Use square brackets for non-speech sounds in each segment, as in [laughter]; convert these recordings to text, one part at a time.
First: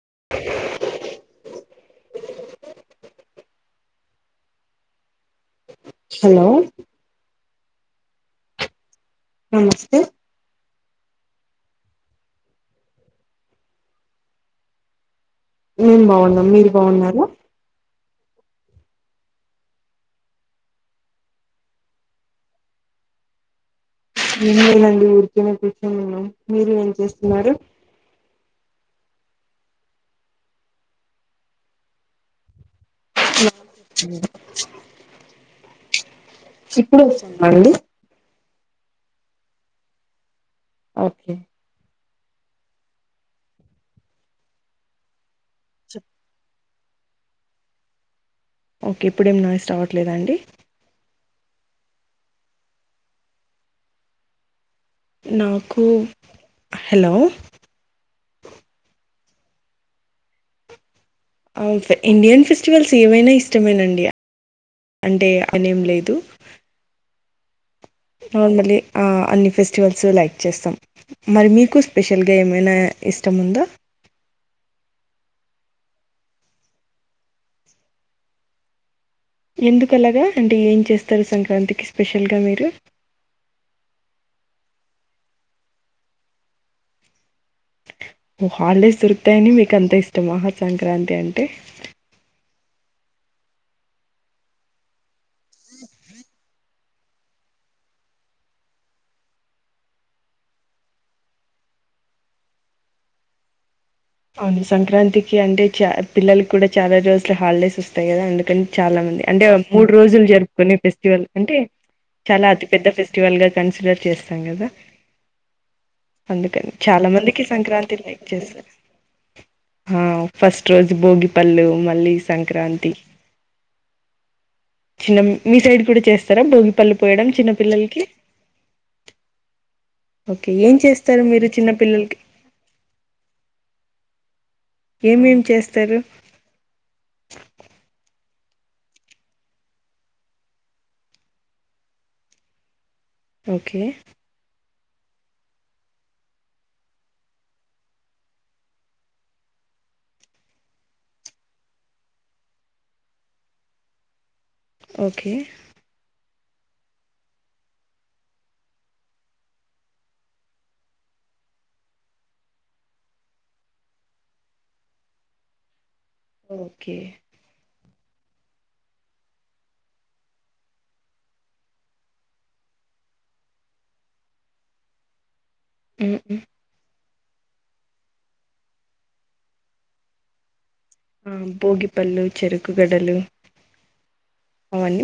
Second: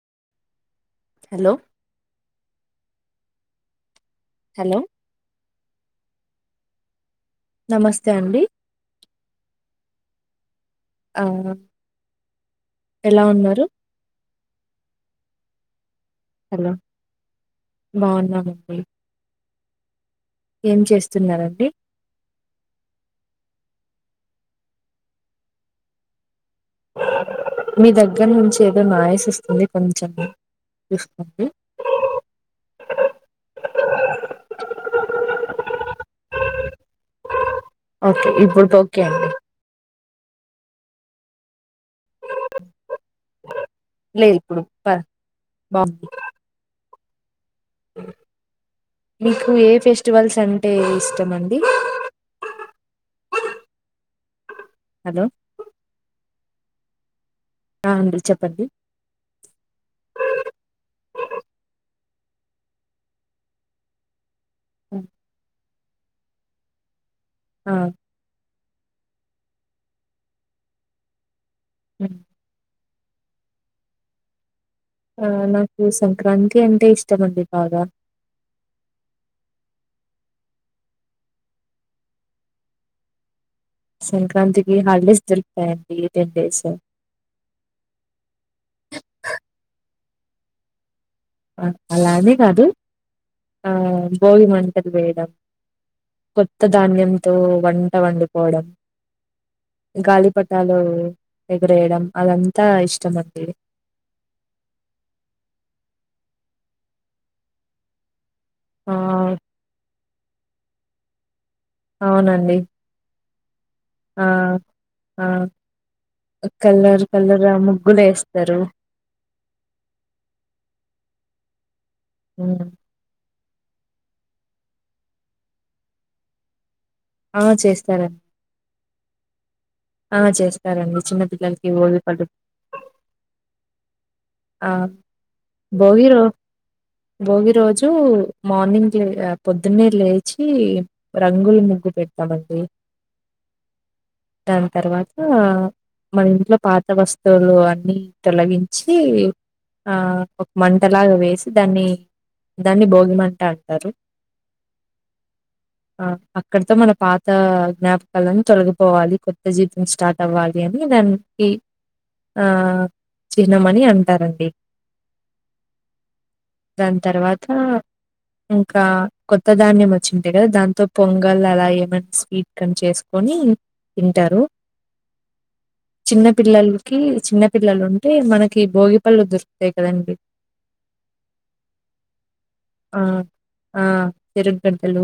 హు hello hello hello నమస్తే అండి నమస్తే ఆ ఎలా ఉన్నారు మేం బాగున్నాం మీరు బాగున్నారా బాగున్నా అండి ఏం చేస్తున్నారండి ఎం లేదు అండి ఊరికనే కూర్చొని ఉన్నాం మీరు ఏం చేస్తున్నారు మీ దగ్గర నుంచి ఏదో నాయిస్ ఇస్తుంది కొంచెం చూసుకోండి [unintelligible] ఇప్పుడే వస్తుందా అండి ఓకే ఇప్పుడు ఓకే అండి ఓకే లే ఇప్పుడు బ బాగుంది అ ఓకే ఇప్పుడేం మీకు నాయిస్ ఏ రావట్లేదా అండి ఫెస్టివల్స్ అంటే ఇష్టం అం ఇ హలో నాకు హలో ఆ అండి చెప్పండి ఇండియన్ ఫెస్టివల్స్ ఏవైనా ఇష్టమేనండి అంటే అనేం లేదు ఆ నార్మలీ ఆ అన్ని ఫెస్టివల్స్ లైక్ చేస్తాం మరి మీకు స్పెషల్గా ఏమైనా ఇష్టముందా ఆ నాకు సంక్రాంతి అంటే ఇష్టం అండి బాగా ఎందుకు అలాగా అంటే ఏం చేస్తారు సంక్రాంతికి స్పెషల్గా మీరు సంక్రాంతికి హాలిడేస్ దొరుకుతాయి అండి టెన్ డేస్ ఓ హాలీడేస్ దొరుకుతాయిని మీకు అంత ఇష్టం సంక్రాంతి అంటే అలానీ కాదు ఆ భోగి మంటలు వేయడం కొత్త ధాన్యంతో వంట వండుకోవడం గాలిపటాలు ఎగరేయడం అదంతా ఇష్టం అండి అవును సంక్రాంతికి అంటే చ పిల్లకి కూడా చాలా రోజుల హాలిడేస్ వస్తాయి కదా అందు ఆ చాలా మంది అంటే మూడు రోజులు జరుపు కొన్ని ఫెస్టివల్ అంటే చాలా అవునండి అతిపెద్ద ఫస్ టువల్ కన్సిడర్ ఆ చేస్తాం కదా ఆ అందుకని కలర్ చాలా మందికి కలర్ సంక్రాంతి ముగ్గులు లైక్ వేస్తారు చేస్తారు ఆ ఫస్ట్ రోజు భోగిపళ్ళు మళ్ళీ ఉమ్, సంక్రాంతి చిన్న మీ సైడ్ కూడా చేస్తారా భోగి పళ్ళుపోయడం ఆ చిన్న పిల్లలకి చేస్తారండి ఆ ఓకే. ఏం చేస్తారండి చేస్తారు చిన్న మీరు పిల్లలకి భోగి పండ్లు ఆ ఏమేమి చేస్తారు? భోగి రో భోగి రోజు మార్నింగ్ లే పొద్దున్నేరు లేచి రంగులు ముగ్గు పెడట్టామండి ఓకే దాని తర్వాత మన ఇంట్లో పాత వస్తువులు అన్నిీ తొలగించి ఆ ఒక మంటలాగా వేసి దాన్ని దాన్ని భోగి మంట అంటారు ఓకే అక్కడతో మన పాత జ్ఞాపకాలని తొలగిపోవాలి కొత్త జీవితం స్టార్ట్ అవ్వాలి అని దా ఆ చిహ్నం అని అం టా రండి ఓకే. దాని తర్వాత ఇంకా కొత్త ధాన్యం వచ్చింటాయి కదా దాంతో పొంగల్ అలా ఏమైన్నా స్వీట్ కని చేసుకొని తింటారు హ్మ్. చిన్న హ్మ్. పిల్లలకి చిన్న పిల్లలు ఉంటే మనకి భోగి పల్ దొరుకుతాయి కదండి ఆ భోగిపళ్ళు ఆ చెరుకుగడలు ఆ చెరుక్ గడ్దలు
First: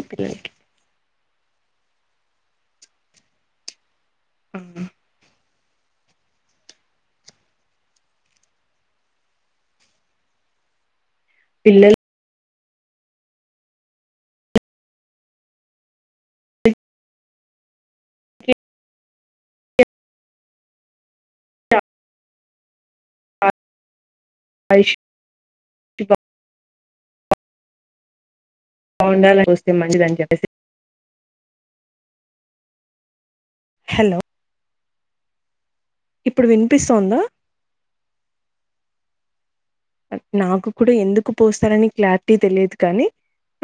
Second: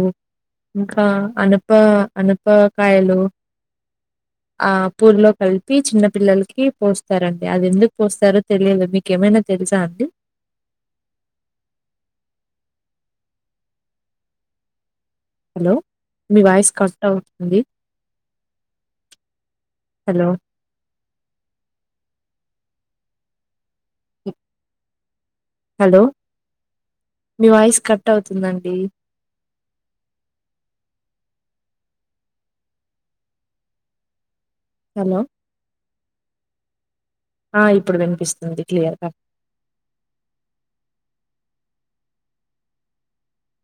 కా అనుప అనుప కాయలు ఆ పూర్లో కలిపి చిన్న పిల్లలకి పోస్తారండి అది ఎందుకు పోస్తారో తెలియదు మీకేమైనా తెలుసా అండి పిల్లలు హలో మీ వాయిస్ కట్ అవుతుంది హలో అష్ హలో మీ వాయిస్ కట్ అవుతుం తుందడి కె మంచిదని చెప్పేసి హలో హలో ఇప్పుడు వినిపిస్తోందా ఆ ఇప్పుడు వినిపిస్తుంది క్లియర్గా నాకు కూడా ఎందుకు పోస్తారని క్లారిటీ తెలియదు కానీ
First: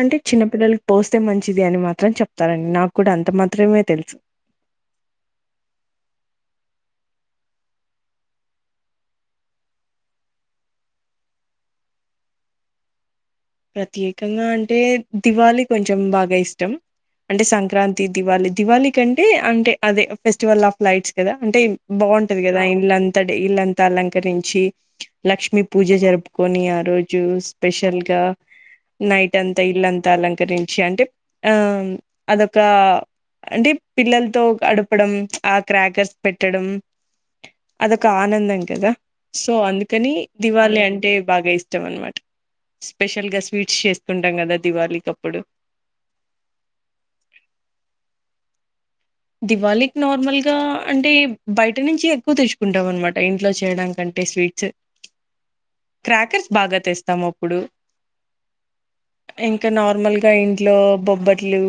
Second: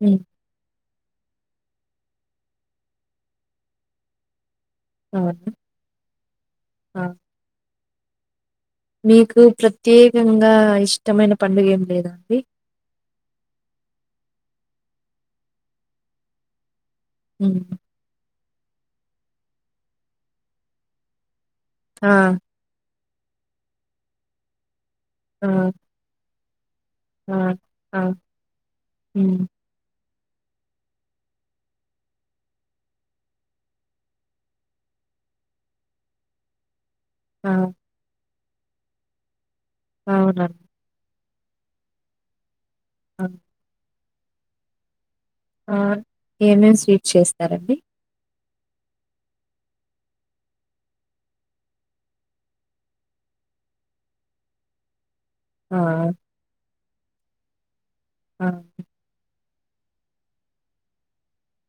అంటే చిన్నపిిల్లల పోస్తే మంచిది అని మాత్రం చెప్తారండి నాకు కూడా అంత మాత్రమే తెలుసు ఆ ఆ మీకు ప్రత్యేకంగా ఇష్టమైన పండుగ ఏం లేదా అండి ప్రత్యేకంగా అంటే దివాళి కొంచెం బాగా ఇష్టం అంటే హ్మ్. సంక్రాంతి దివాళి దివళి కంటే అంటే అదే ఫెస్టివల్ ఆఫ్ లైట్స్ కదా అంటే ఆ బాగుంటది కదా ఇళ్ల తడే ఇళ్లంతా అలంకరించి ఆ లక్ష్మీ పూజ జరుపు కోనియార్ రోజు ఆ స్పెషల్ ఆ గా నైట్ హ్మ్. అంత ఇల్ంత అంత అలంకరించి అంటే ఆ అదొక అంటే పిల్లలతో గడపడం ఆ క్రాకర్స్ పెట్టడం ఆ అదక ఆనందం ం కదా సో అందుకని అవునండి దివాళి అంటే బాగా ఇష్టం అన్నమాట స్పెషల్ గా స్వీట్స్ చేస్త ఉండంగాదా దివళీ తో ఏమేమి స్వీట్ చేస్తారండి దివాళీకి నార్మల్గా అంటే బయట నుంచి ఎక్కువ తెచ్చుకుంటాం అనమాట ఇంట్లో చేయడానికంటే స్వీట్స్ ఆ క్రాకర్స్ భాగా తెస్తా తమప్పుడు ఆ ఇంకా నార్మల్ గా ఇంట్లో బొబ్బట్లు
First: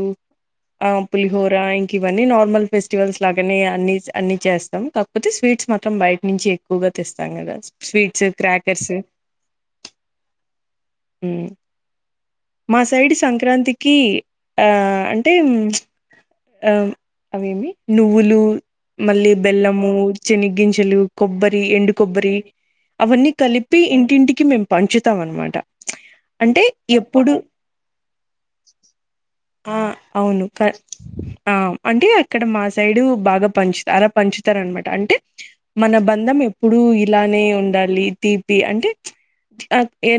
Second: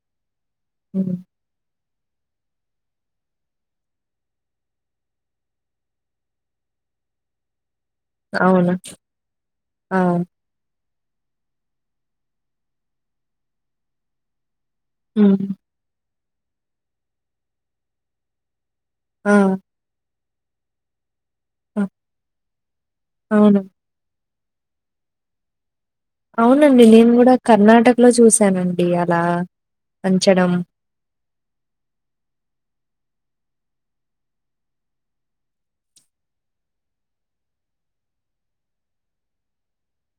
ఆ హ్మ్. పులిహోరా ఇవీ నార్మల్ ఫెస్టివల్స్ లాగానే అన్ని అన్ని చేస్తాం కాకపోతే స్వీట్స్ మాత్రం బయట నుంచి ఎక్కువగా తెస్తాం కదా స్వీట్స్ అవును క్రాకర్స్ ఆ మా సైడ్ సంక్రాంతికి ఆ అంటే హ్మ్. అ అవేమి నువ్వులు మళ్ళీ ఆ! బెల్లము చెనిగ్గించలు కొబ్బరి ఆ! ఎండు కొబ్బరి అవన్నీ అవును. కలిపి ఇంటింటికి కి మేము పంచుతాం అనమాట అంటే అవునండి నేను ఎప్పుడు కూడా కర్ణాటకలో చూసానండి అలా ఆ అవును పంచడం క ఆ అంటే అక్కడ మా సైడు బాగా పంచుతారు అ పంచుతారునమాట అంటే మన బంధం ఎప్పుడు ఇలానే ఉండాలి తీపి అంటే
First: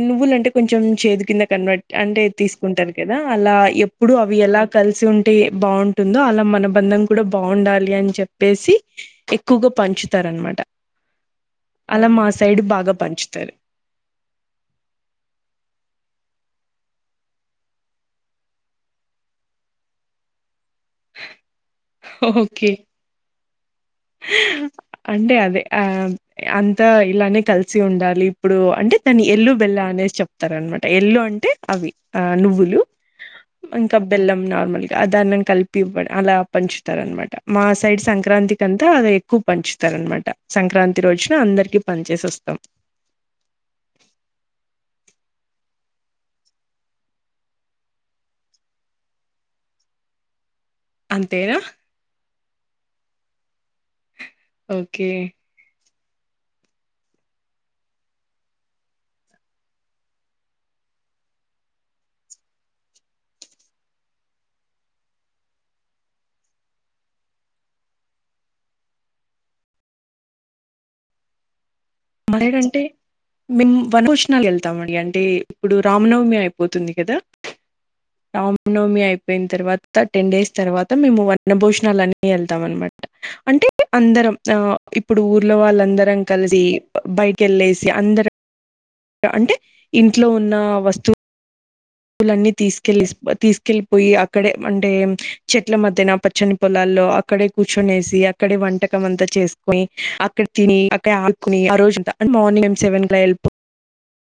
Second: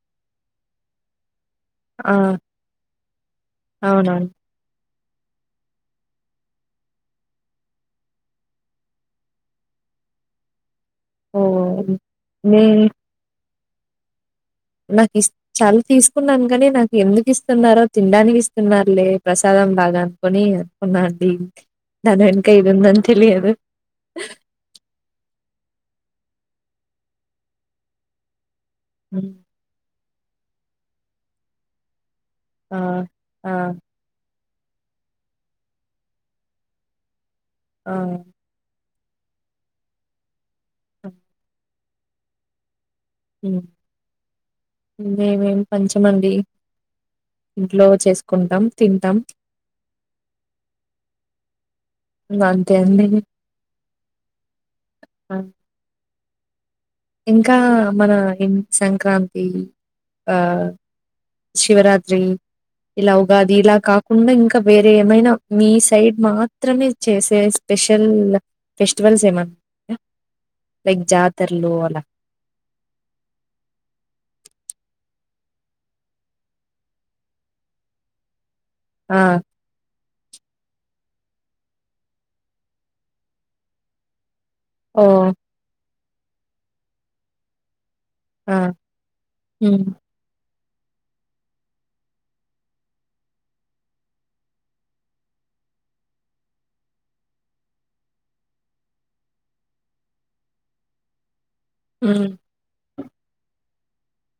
నువ్వులు అంటే కొంచ చేదు కింద కన్వర్ట్ ఆ! అంటే తీసుకుంటారు కదా అలా ఎప్పుడు అవునవును. అవి ఎలా కలిసి ఉంటే బాగుంటుందో అలా మ అనుబంధం కూడా బాగుండాలి అని చెప్పేసి ఎక్కువగా పంచుతారు అనమాట ఓహ్! అలా మా సైడ్ నే బాగా పంచుతారు నాక్ ఇస్ చల తీసుకున్నాను కానీ నాకు ఎందుకు ఇస్తున్నారో తినడానికి ఇస్తున్నారులే ప్రసాదం లాగ అనుకొని నా డీప్ దాన్ వెనక ఓకే ఐదుందని తెలియదు అంటే అదే ఆ అంతా ఇలానే కలిసి ఉండాలి ఇప్పుడు అంటే తని హ్మ్. ఎల్లు బెల్ల అనేసి చెప్ తరనమాట ఎల్లు అంటే అవి ఆ ఆ! నువ్వులు ఆ! ఇంకా బెల్లం నా మనకి అ దాన్నం కలిపి ఇవ్వడ్ అలా పంచుతారనమాట మా ఆ! సైడ్ సంక్రాంతి తా అది ఎక్కువ పంచుతారు అనమాట సంక్రాంతి రోజున అందరికి పని చేేసి వస్తాం హుమ్ మేమేం పంచిమండి ఇంట్లో చేసుకుంటాం తింటాం అంతేనా అంతే అడి ఓకే ఇంకా మన ఇ సంక్రాంతి ఆ శివరాత్రి ఇలా ఉగాది ఇలా కాకుండా ఇంకా వేరే ఏమైనా మీ సైడ్ మాత్రమే చేసే స్పెషల్ ఫెస్టివల్స్ ఏమన్న ఉన్నాయ లైక్ జాతరలు అలా అంటే మేము వనభోజనాలకి ఎళ్తామండి అంటే ఇప్పుడు రామనవమి అయిపోతుంది కదా అవును నవమి ఆ అయిపోయిన తర్వాత థర్టీన్ డేస్ తర్వాత మేము వనభోజనాలు అని వెళ్తాం అనమాట అంటే అందరం ఆ ఓ ఇప్పుడు ఊర్లో వాళ్ళందరు రం కలిసి బైక్ ఎల్లేసి అంద్ ఆ అంటే హ్మ్ ఇంట్లో ఉన్నా వస్తువు వులన్నీ తీసుకెళ్లి తీసుకెళ్ళిపోయి అక్కడే అంటే చెట్ల మధ్యన పచ్చని పొలాల్లో అక్కడే కూర్చొనేసి అక్కడే వంటకం అంతా చేసుకొని అక్కడ తిని అక్కడే ఆ రోజంతా హ్మ్ మార్నింగ్ సెవెన్ అల ఎల్పో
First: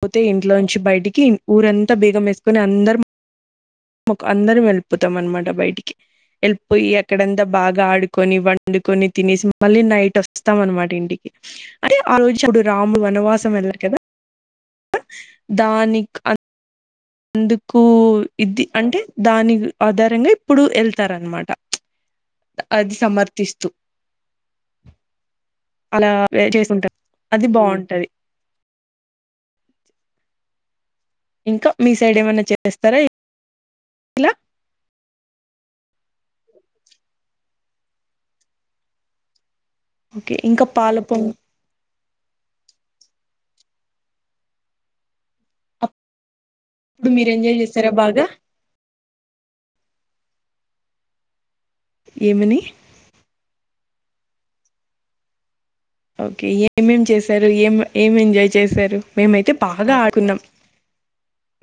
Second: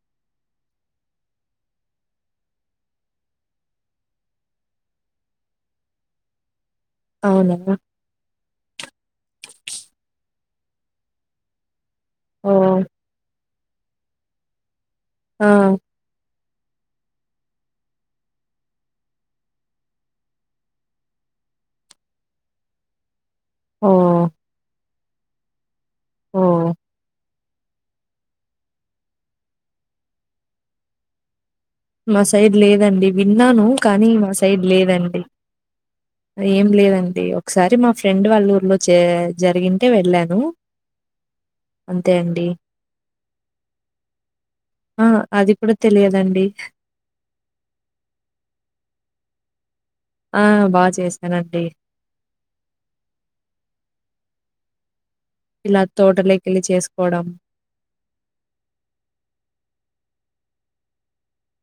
పోతే ఇంట్లో నుంచి బయటికి ఊరంతా బీగం వేసుకుని అందరం కు అందరం వెళ్ళిపోతాం అనమాట బయటికి వె పోయి అక్కడంతా అవునా బాగ ఆడుకొని వండుకొని తినేసి మళ్ళీ నైట్ వస్తాం అనమాట ఇంటికి అదే ఆలోచి ఓ అప్పుడు రాముడు వనవాసం వెల్యా కాదా ఆ దానికి అం అందుకు ఇది అంటే దాని ఆధారంగా ఇప్పుడు వెళ్తార అనమాట అది సమర్థ తిస్తు ఓ అలా ఓ వే చేస్తుంటారు అది బాగుంటది ఇంకా మీ మా ఏమైనా సైడ్ చేస్తారా లేదండి విన్నాను కానీ మా ఇలా సైడ్ లేదండి ఏం లేదండి ఒకసారి మా ఫ్రెండ్ వాళ్ళ ఊర్లో జరిగింది ఓకే ఇంకా పాలపం అంతే అండి ఆ అది కూడా తెలియదండి ఇప్పుడు మీరు ఎంజాయ్ చేస్తారా బాగా ఆ బాగా చేసానండి ఏమిని ఇలా ఓకే తోటలోకెళ్ళి ఎమ్ ఏమేం చేసుకోవడం. చేశారు ఏం ఏం ఎంజాయ్ చేశారు మేమైతే బాగా ఆడుకున్నాం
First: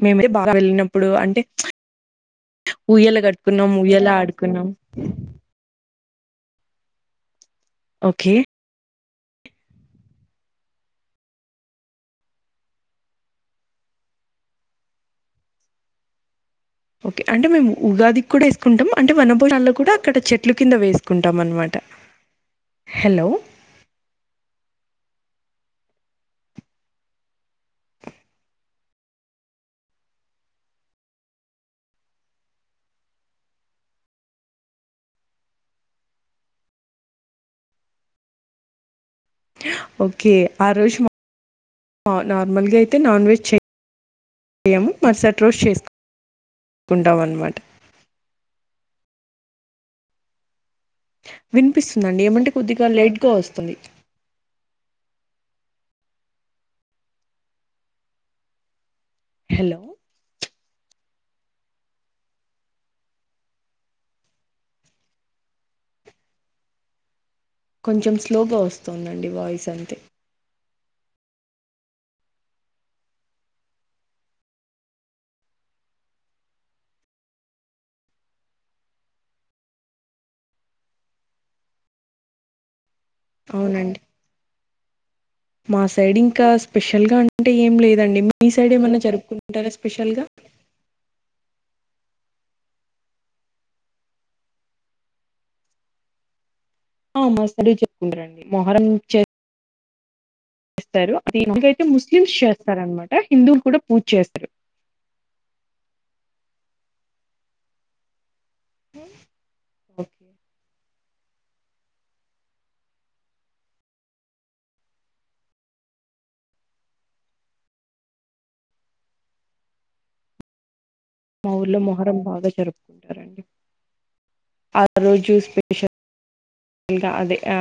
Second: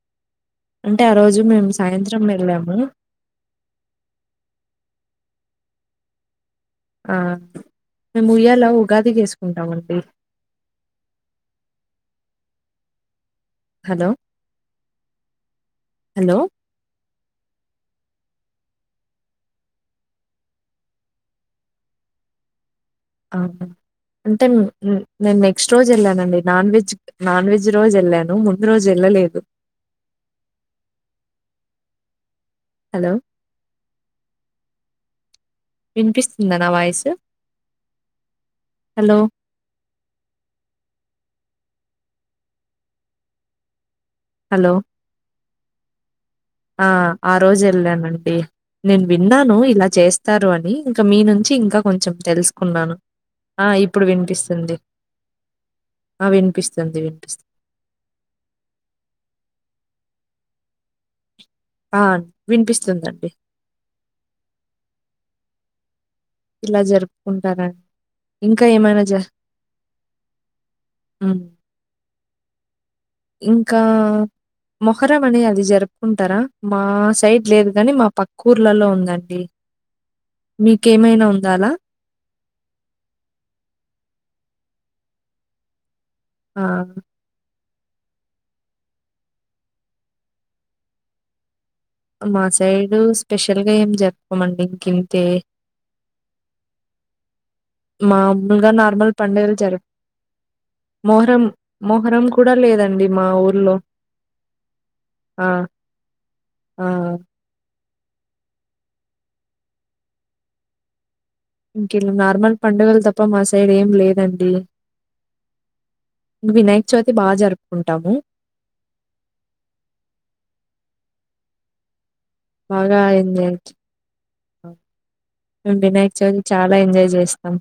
మేమే బాగా వెళ్ళినప్పుడు ఆ రోజు అంటే మేము సాయంత్రం వెళ్ళాము. ఊయ్యలా కట్టుకున్నాం ఉయ్యలా ఆడుకున్నాం ఆ మేము ఓకే ఉయ్యాల ఉగా టివి వేసుకుంటామండి హలో హలో ఓకే అంటే మేము ఉగాదికి కూడా వేసుకుంటాం అంటే వనభోజల్లో కూడా అక్కడ చెట్లు కింద వేసుకుంటాం అనమాట హలో అ అంతే నే మీక్ నెక్స్ట్ రోజు వెళ్ళానండి నాన్ వెజ్ నాన్ వెజ్ రోజు వెళ్ళాను ముందు రోజు వెళ్ళలేదు హలో వినిపిస్తుందా నా వాయిసు హలో ఓకే ఆ రోజు నార్మల్గా అయితే నాన్ వెజ్ చేయ హలో ఏము మరసట్ ట్రోష్ చేస్తు ఆ ఆ రోజు వెళ్ళానండి నేను విన్నాను ఇలా చేస్తారు అని ఇంకా మీ నుంచి ఇంకా కొంచెం వినిపిస్తుందండి ఏమంటే కొద్దిగా తెలుసుకున్నాను లేట్ గా ఆ వస్తుంది ఇప్పుడు వినిపిస్తుంది ఆ వినిపిస్తుంది వినిపిస్తుంది హలో ఆ వినిపిస్తుందండి ఇలా జరుపు కొంచెం స్లోగా వస్తుందండి వాయిస్ అంతే అ ఇంకా మొహరం అని అది జరుపుకుంటారా మా సైడ్ లేదు కానీ మా పక్కూర్లలో ఉందండి మీకేమైనా ఉంద అలా అవునండి మాస సైడ్ ఇంకా ఆ! స్పెషల్ గా అంటే ఏం లేదండి మీ సైడ్ ఏమన్నా జరుపుకుంటారా స్పెషల్ గా మా సైడు స్పెషల్ గా ఏం జరపుకోమండి ఇంకంతే హౌ మచ్ మాములుగా నార్మల్ పండుగలు జరు స్తారు ఇకైతే ముస్లిమ్స్ కూడా లేదండి చేస్తారనమాట మా హిందువులు ఊర్లో. కూడా పూజ చేస్తారు ఆ! ఆ ఓకే ఇంక ఇలా నార్మల్ పండుగలు తప్ప మా సైడ్ ఏం లేదండి ఇక వినాయక చవితి బాగా జరుపుకుంటాము మా ఊర్లో మొహరం బాగా జరుపుకుంటారండి చేస్తాం. ఆ రోజు మేము స్పెషల్ వినాయక చవితి చాలా ఎంజాయ్ అదే జేస్తాం. ఆ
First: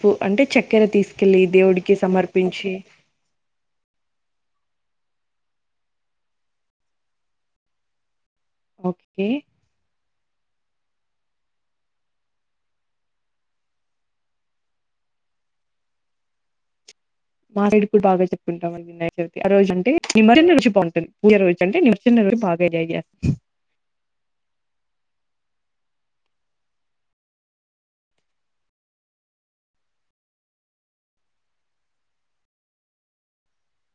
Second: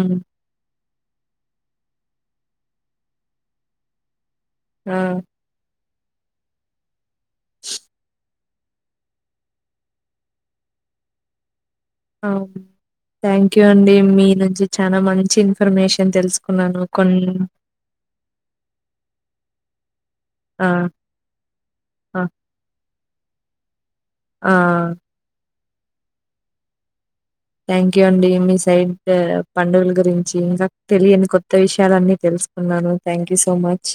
పూ అంటే చక్కెర తీసుకెళ్ళి దేవుడికి సమర్ప పించి ఆ ఓకే ఆహ్ థ్యాంక్ యూ అండి మీ నుంచి చాలా మంచి ఇన్ఫర్మేషన్ తెలుసుకున్నాను కొన్ మా సైడు కూడా అవే చెప్పుకుంటాండి చవితి ఆ రోజు ని మరిన్ను ఆ! రోజు బాగుంటుంది మీ ఇక రోజు అంటే మేము ఆ! వచ్చిన రోజు బాగా ఎంజాయ్ చేస్తారు ఆ థ్యాంక్ యూ అండి మీ సైడ్ పండుగల గురించి ఇంకా తెలియని కొత్త విషయాలన్నీ తెలుసుకున్నాను థ్యాంక్ యూ సో మచ్